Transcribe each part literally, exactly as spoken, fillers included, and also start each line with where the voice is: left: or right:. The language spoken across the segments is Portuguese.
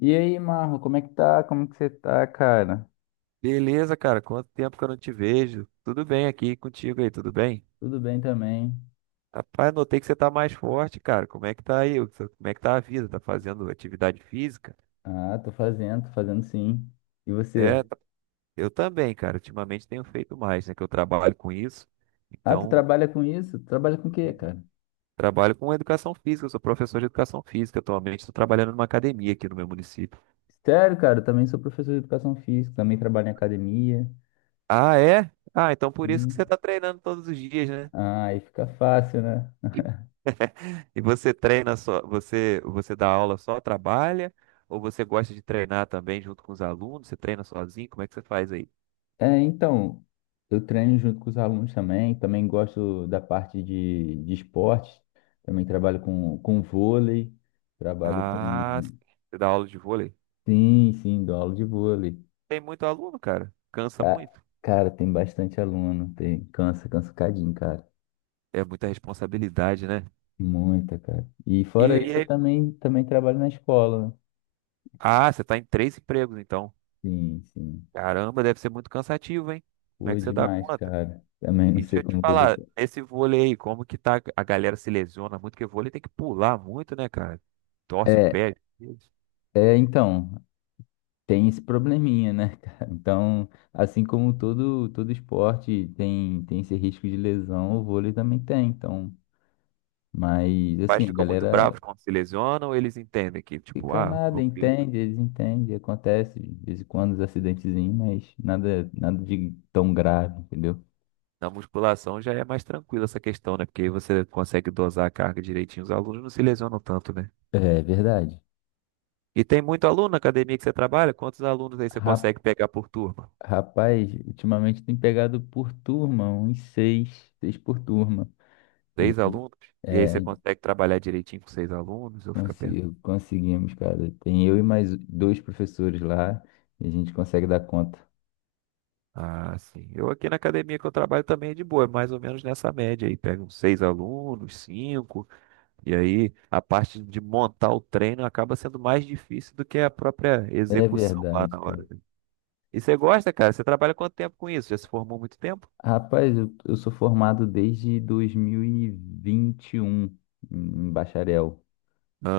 left: E aí, Marlon, como é que tá? Como que você tá, cara?
right: Beleza, cara. Quanto tempo que eu não te vejo? Tudo bem aqui contigo aí, tudo bem?
left: Tudo bem também.
right: Rapaz, notei que você tá mais forte, cara. Como é que tá aí? Como é que tá a vida? Tá fazendo atividade física?
left: Ah, tô fazendo, tô fazendo sim. E você?
right: É, tá- eu também, cara. Ultimamente tenho feito mais, né? Que eu trabalho com isso.
left: Ah, tu
right: Então,
left: trabalha com isso? Tu trabalha com o quê,
right: sim,
left: cara?
right: trabalho com educação física. Eu sou professor de educação física. Atualmente estou trabalhando numa academia aqui no meu município.
left: Sério, cara, eu também sou professor de educação física, também trabalho em academia.
right: Ah, é? Ah, então por isso que você
left: Sim.
right: tá treinando todos os dias, né?
left: Ah, aí fica fácil, né?
right: E você treina só, você, você dá aula só, trabalha? Ou você gosta de treinar também junto com os alunos? Você treina sozinho? Como é que você faz aí?
left: É, então, eu treino junto com os alunos também, também gosto da parte de, de esporte. Também trabalho com, com vôlei, trabalho
right: Ah,
left: com...
right: você dá aula de vôlei?
left: Sim, sim, dou aula de vôlei.
right: Tem muito aluno, cara. Cansa
left: Ca-
right: muito.
left: Cara, tem bastante aluno, tem, cansa, cansa um cadinho, cara.
right: É muita responsabilidade, né?
left: Muita, cara. E
right: E,
left: fora
right: e
left: isso, eu
right: aí...
left: também, também trabalho na escola, né?
right: Ah, você tá em três empregos, então.
left: Sim, sim.
right: Caramba, deve ser muito cansativo, hein? Como
left: Pô,
right: é
left: é
right: que você dá
left: demais,
right: conta?
left: cara. Também não
right: E deixa
left: sei
right: eu te
left: como todo.
right: falar, esse vôlei aí, como que tá? A galera se lesiona muito, porque vôlei tem que pular muito, né, cara? Torce o
left: É,
right: pé.
left: é, então, tem esse probleminha, né, cara? Então, assim como todo, todo esporte tem, tem esse risco de lesão, o vôlei também tem, então. Mas,
right: Pais
left: assim, a
right: ficam muito
left: galera,
right: bravos quando se lesionam, eles entendem que, tipo,
left: fica
right: ah,
left: nada,
right: meu filho,
left: entende, eles entendem, acontece de vez em quando os acidentezinhos, mas nada, nada de tão grave, entendeu?
right: na musculação já é mais tranquila essa questão, né? Porque aí você consegue dosar a carga direitinho, os alunos não se lesionam tanto, né?
left: É verdade.
right: E tem muito aluno na academia que você trabalha? Quantos alunos aí você
left: Ra-
right: consegue pegar por turma?
left: Rapaz, ultimamente tem pegado por turma, uns seis, seis por turma. E
right: Seis
left: aí,
right: alunos? E aí
left: é,
right: você consegue trabalhar direitinho com seis alunos? Eu fico perto.
left: consi- Conseguimos, cara. Tem eu e mais dois professores lá, e a gente consegue dar conta.
right: Ah, sim. Eu aqui na academia que eu trabalho também é de boa, é mais ou menos nessa média aí. Pega uns seis alunos, cinco. E aí a parte de montar o treino acaba sendo mais difícil do que a própria
left: É
right: execução lá
left: verdade,
right: na
left: cara.
right: hora. E você gosta, cara? Você trabalha quanto tempo com isso? Já se formou muito tempo?
left: Rapaz, eu, eu sou formado desde dois mil e vinte e um em em bacharel.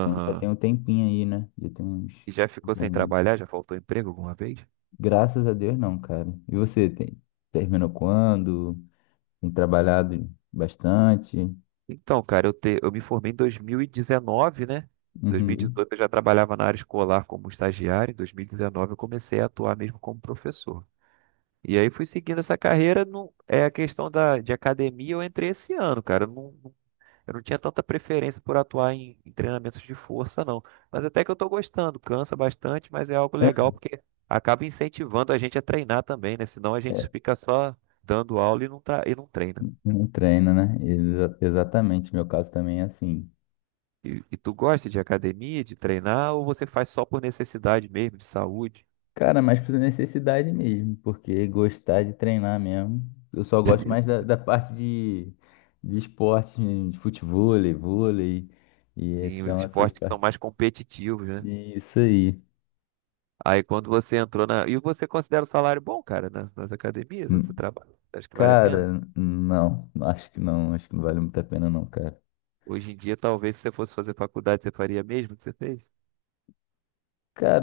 left: Então, já tem um tempinho aí, né? Já tem uns
right: E já ficou
left: uns
right: sem
left: aninhos.
right: trabalhar? Já faltou emprego alguma vez?
left: Graças a Deus, não, cara. E você, tem... terminou quando? Tem trabalhado bastante?
right: Então, cara, eu, te- eu me formei em dois mil e dezenove, né?
left: Uhum.
right: dois mil e dezoito eu já trabalhava na área escolar como estagiário, em dois mil e dezenove eu comecei a atuar mesmo como professor. E aí fui seguindo essa carreira, não é a questão da, de academia, eu entrei esse ano, cara. Eu Não, Eu não tinha tanta preferência por atuar em, em treinamentos de força, não. Mas até que eu tô gostando, cansa bastante, mas é algo legal porque acaba incentivando a gente a treinar também, né? Senão a gente
left: É,
right: fica só dando aula e não tá, e não treina.
left: não treina, né? Exa- exatamente. Meu caso também é assim.
right: E, e tu gosta de academia, de treinar, ou você faz só por necessidade mesmo, de saúde?
left: Cara, mas por necessidade mesmo, porque gostar de treinar mesmo. Eu só gosto mais da, da parte de, de esporte, de futevôlei, vôlei, e
right: Tem os
left: são essas
right: esportes que são
left: partes.
right: mais competitivos, né?
left: Isso aí.
right: Aí quando você entrou na. E você considera o salário bom, cara, na- nas academias onde você trabalha? Acho que vale a pena?
left: Cara, não, acho que não, acho que não vale muito a pena não, cara.
right: Hoje em dia, talvez, se você fosse fazer faculdade, você faria mesmo o que você fez?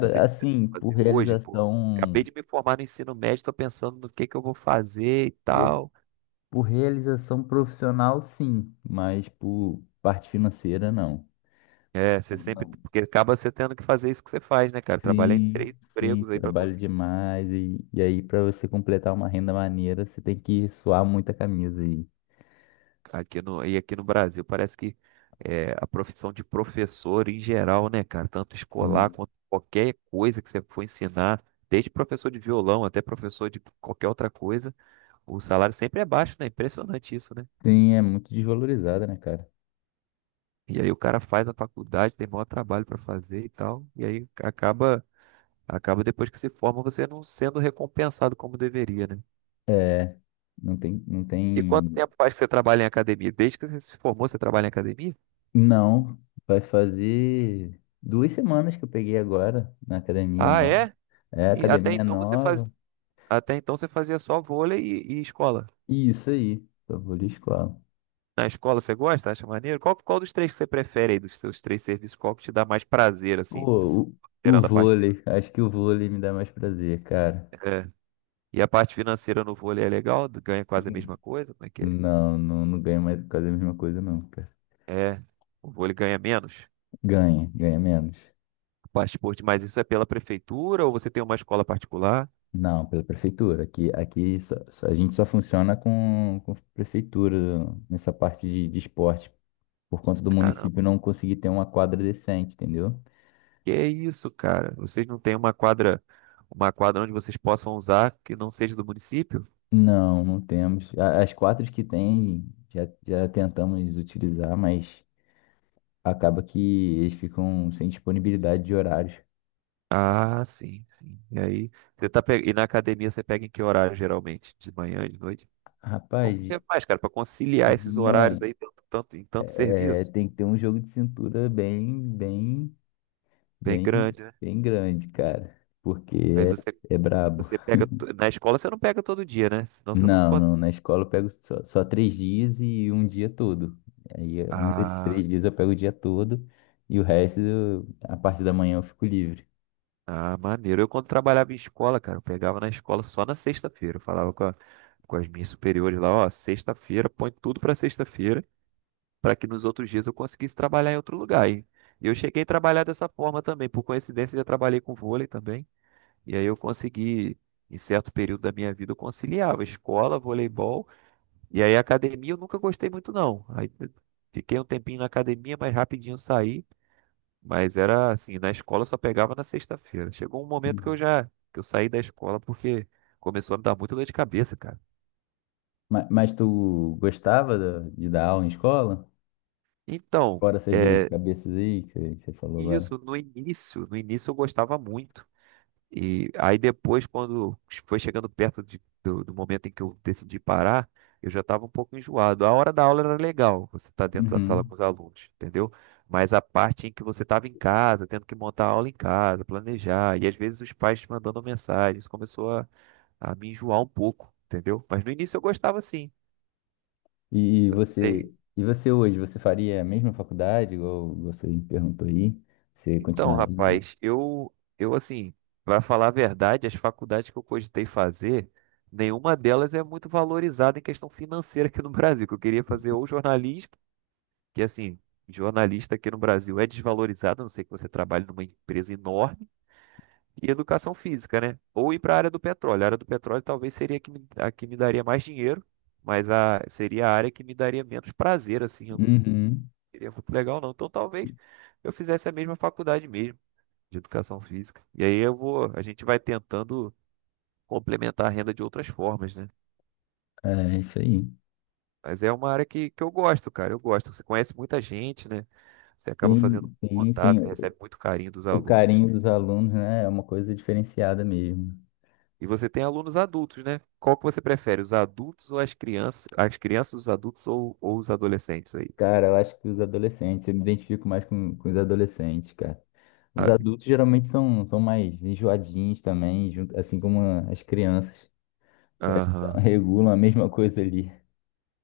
right: Não sei o que eu
left: assim,
right: vou
left: por
right: fazer hoje, pô. Acabei
left: realização,
right: de me formar no ensino médio, tô pensando no que que eu vou fazer e
left: por,
right: tal.
left: por realização profissional, sim, mas por parte financeira, não.
right: É, você
left: Não,
right: sempre,
left: não.
right: porque acaba você tendo que fazer isso que você faz, né, cara? Trabalhar em
left: Sim,
right: três
left: sim,
right: empregos aí pra
left: trabalho
right: conseguir.
left: demais e, e aí para você completar uma renda maneira, você tem que suar muita camisa aí.
right: Aqui no, e aqui no Brasil parece que é, a profissão de professor em geral, né, cara? Tanto escolar
left: Sim,
right: quanto qualquer coisa que você for ensinar, desde professor de violão até professor de qualquer outra coisa, o salário sempre é baixo, né? Impressionante isso, né?
left: sim, é muito desvalorizada, né, cara?
right: E aí o cara faz a faculdade, tem maior trabalho para fazer e tal. E aí acaba, acaba depois que se forma você não sendo recompensado como deveria, né?
left: É, não tem, não
right: E quanto
left: tem.
right: tempo faz que você trabalha em academia? Desde que você se formou, você trabalha em academia?
left: Não, vai fazer duas semanas que eu peguei agora na academia
right: Ah,
left: nova.
right: é?
left: É,
right: E até
left: academia
right: então você faz,
left: nova.
right: Até então você fazia só vôlei e, e escola.
left: Isso aí, só vou de escola.
right: Na escola você gosta? Acha maneiro? Qual, qual dos três que você prefere aí, dos seus três serviços? Qual que te dá mais prazer, assim,
left: Pô, o, o
right: considerando a parte
left: vôlei, acho que o vôlei me dá mais prazer, cara.
right: financeira? É. E a parte financeira no vôlei é legal? Ganha quase a mesma coisa? Como é que é?
left: Não, não, não ganha mais por causa da mesma coisa, não, cara.
right: É, o vôlei ganha menos.
left: Ganha, ganha menos.
right: O Passaporte, mas isso é pela prefeitura ou você tem uma escola particular?
left: Não, pela prefeitura. Aqui, aqui só- só- a gente só funciona com, com prefeitura nessa parte de, de esporte, por conta do
right: Caramba,
left: município não conseguir ter uma quadra decente, entendeu?
right: que é isso, cara? Vocês não têm uma quadra, uma quadra onde vocês possam usar que não seja do município?
left: Não, não temos. A- As quatro que tem, já, já tentamos utilizar, mas acaba que eles ficam sem disponibilidade de horários.
right: Ah, sim, sim. E aí, você tá pe... e na academia você pega em que horário geralmente? De manhã, de noite?
left: Rapaz,
right: Como
left: de
right: você faz, cara, para conciliar
left: de
right: esses horários
left: mãe,
right: aí tanto, tanto- em tanto
left: é,
right: serviço?
left: tem que ter um jogo de cintura bem, bem,
right: Bem
left: bem,
right: grande, né?
left: bem grande, cara, porque
right: Aí você
left: é, é brabo.
right: você pega to- na escola você não pega todo dia, né? Senão você não
left: Não,
right: consegue.
left: não, na escola eu pego só, só três dias e um dia todo. Aí é, um desses três dias eu pego o dia todo e o resto, eu- a parte da manhã eu fico livre.
right: Ah, maneiro. Eu quando trabalhava em escola, cara, eu pegava na escola só na sexta-feira. Eu falava com, a- com as minhas superiores lá, ó, sexta-feira, põe tudo pra sexta-feira, pra que nos outros dias eu conseguisse trabalhar em outro lugar. E e eu cheguei a trabalhar dessa forma também. Por coincidência, eu já trabalhei com vôlei também. E aí eu consegui, em certo período da minha vida, eu conciliava escola, voleibol. E aí academia eu nunca gostei muito, não. Aí eu fiquei um tempinho na academia, mas rapidinho eu saí. Mas era assim, na escola eu só pegava na sexta-feira. Chegou um momento que eu já que eu saí da escola porque começou a me dar muita dor de cabeça, cara.
left: Ma- Mas, tu gostava da- de dar aula em escola?
right: Então,
left: Fora essas dores de
right: é,
left: cabeça aí que você, que você falou agora.
right: isso no início, no início eu gostava muito. E aí depois, quando foi chegando perto de- do, do momento em que eu decidi parar, eu já estava um pouco enjoado. A hora da aula era legal, você tá dentro da sala
left: Uhum.
right: com os alunos, entendeu? Mas a parte em que você estava em casa, tendo que montar a aula em casa, planejar, e às vezes os pais te mandando mensagem, isso começou a me enjoar um pouco, entendeu? Mas no início eu gostava sim.
left: E
right: Eu não
left: você,
right: sei.
left: e você hoje, você faria a mesma faculdade, igual você me perguntou aí? Você
right: Então,
left: continuaria?
right: rapaz, eu eu assim, para falar a verdade, as faculdades que eu cogitei fazer, nenhuma delas é muito valorizada em questão financeira aqui no Brasil. Que eu queria fazer ou jornalismo, que assim, jornalista aqui no Brasil é desvalorizado, a não sei que você trabalhe numa empresa enorme, e educação física, né? Ou ir para a área do petróleo. A área do petróleo talvez seria a que me, a que me daria mais dinheiro. Mas a, seria a área que me daria menos prazer, assim, eu não,
left: Uhum.
right: seria muito legal, não. Então talvez eu fizesse a mesma faculdade mesmo, de educação física. E aí eu vou, a gente vai tentando complementar a renda de outras formas, né?
left: É isso aí.
right: Mas é uma área que, que eu gosto, cara. Eu gosto. Você conhece muita gente, né? Você acaba fazendo
left: Sim, sim,
right: contato, você
left: sim.
right: recebe muito carinho dos
left: O
right: alunos.
left: carinho dos alunos, né, é uma coisa diferenciada mesmo.
right: E você tem alunos adultos, né? Qual que você prefere, os adultos ou as crianças? As crianças, os adultos ou, ou os adolescentes aí?
left: Cara, eu acho que os adolescentes, eu me identifico mais com, com os adolescentes, cara. Os
right: A-
left: adultos geralmente são, são mais enjoadinhos também, junto- assim como as crianças. Parece que elas
right: Aham.
left: regulam a mesma coisa ali.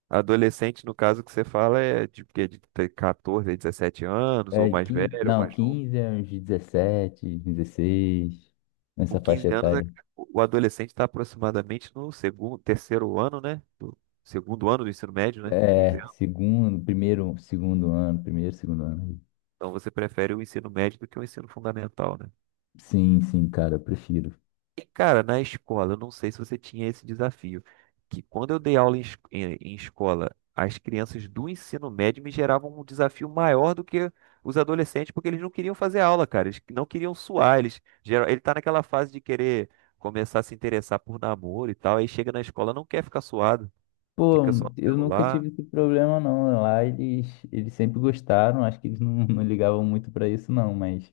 right: Adolescente, no caso que você fala, é de, quê? De ter quatorze, dezessete anos, ou
left: É,
right: mais
left: quin
right: velho, ou
left: não,
right: mais novo.
left: Quinze a uns dezessete dezesseis nessa
right: Com quinze
left: faixa
right: anos, é-
left: etária.
right: o adolescente está aproximadamente no segundo, terceiro ano, né? Do segundo ano do ensino médio, né? quinze
left: É,
right: anos.
left: segundo, primeiro, segundo ano, primeiro, segundo ano.
right: Então você prefere o ensino médio do que o ensino fundamental, né?
left: Sim, sim, cara, eu prefiro.
right: E, cara, na escola, eu não sei se você tinha esse desafio, que quando eu dei aula em, es- em- em escola, as crianças do ensino médio me geravam um desafio maior do que os adolescentes, porque eles não queriam fazer aula, cara. Eles não queriam suar. Eles, geral- ele tá naquela fase de querer começar a se interessar por namoro e tal, aí chega na escola, não quer ficar suado.
left: Pô,
right: Fica só no
left: eu nunca
right: celular.
left: tive esse problema não. Lá eles, eles sempre gostaram, acho que eles não, não ligavam muito pra isso não, mas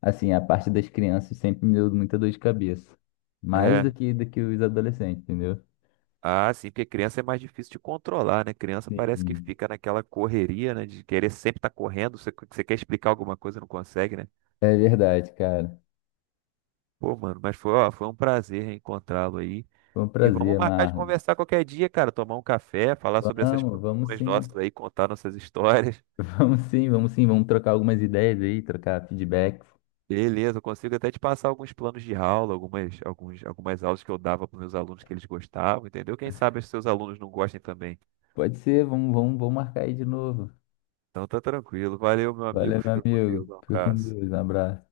left: assim, a parte das crianças sempre me deu muita dor de cabeça. Mais
right: É.
left: do que, do que os adolescentes, entendeu?
right: Ah, sim, porque criança é mais difícil de controlar, né? Criança parece que
left: Sim,
right: fica naquela correria, né? De querer sempre estar correndo. Você, você quer explicar alguma coisa, e não consegue, né?
left: é verdade, cara.
right: Pô, mano, mas foi, ó, foi um prazer reencontrá-lo aí.
left: Foi um
right: E vamos
left: prazer,
right: marcar de
left: Marlon.
right: conversar qualquer dia, cara. Tomar um café, falar sobre essas
left: Vamos, vamos
right: profissões
left: sim.
right: nossas aí, contar nossas histórias.
left: Vamos sim, vamos sim, vamos trocar algumas ideias aí, trocar feedbacks.
right: Beleza, eu consigo até te passar alguns planos de aula, algumas, alguns, algumas aulas que eu dava para meus alunos que eles gostavam, entendeu? Quem sabe os seus alunos não gostem também.
left: Pode ser, vamos, vamos, vamos marcar aí de novo.
right: Então tá tranquilo. Valeu, meu amigo.
left: Valeu, meu
right: Fica com Deus.
left: amigo.
right: Um
left: Fica com
right: abraço.
left: Deus, um abraço.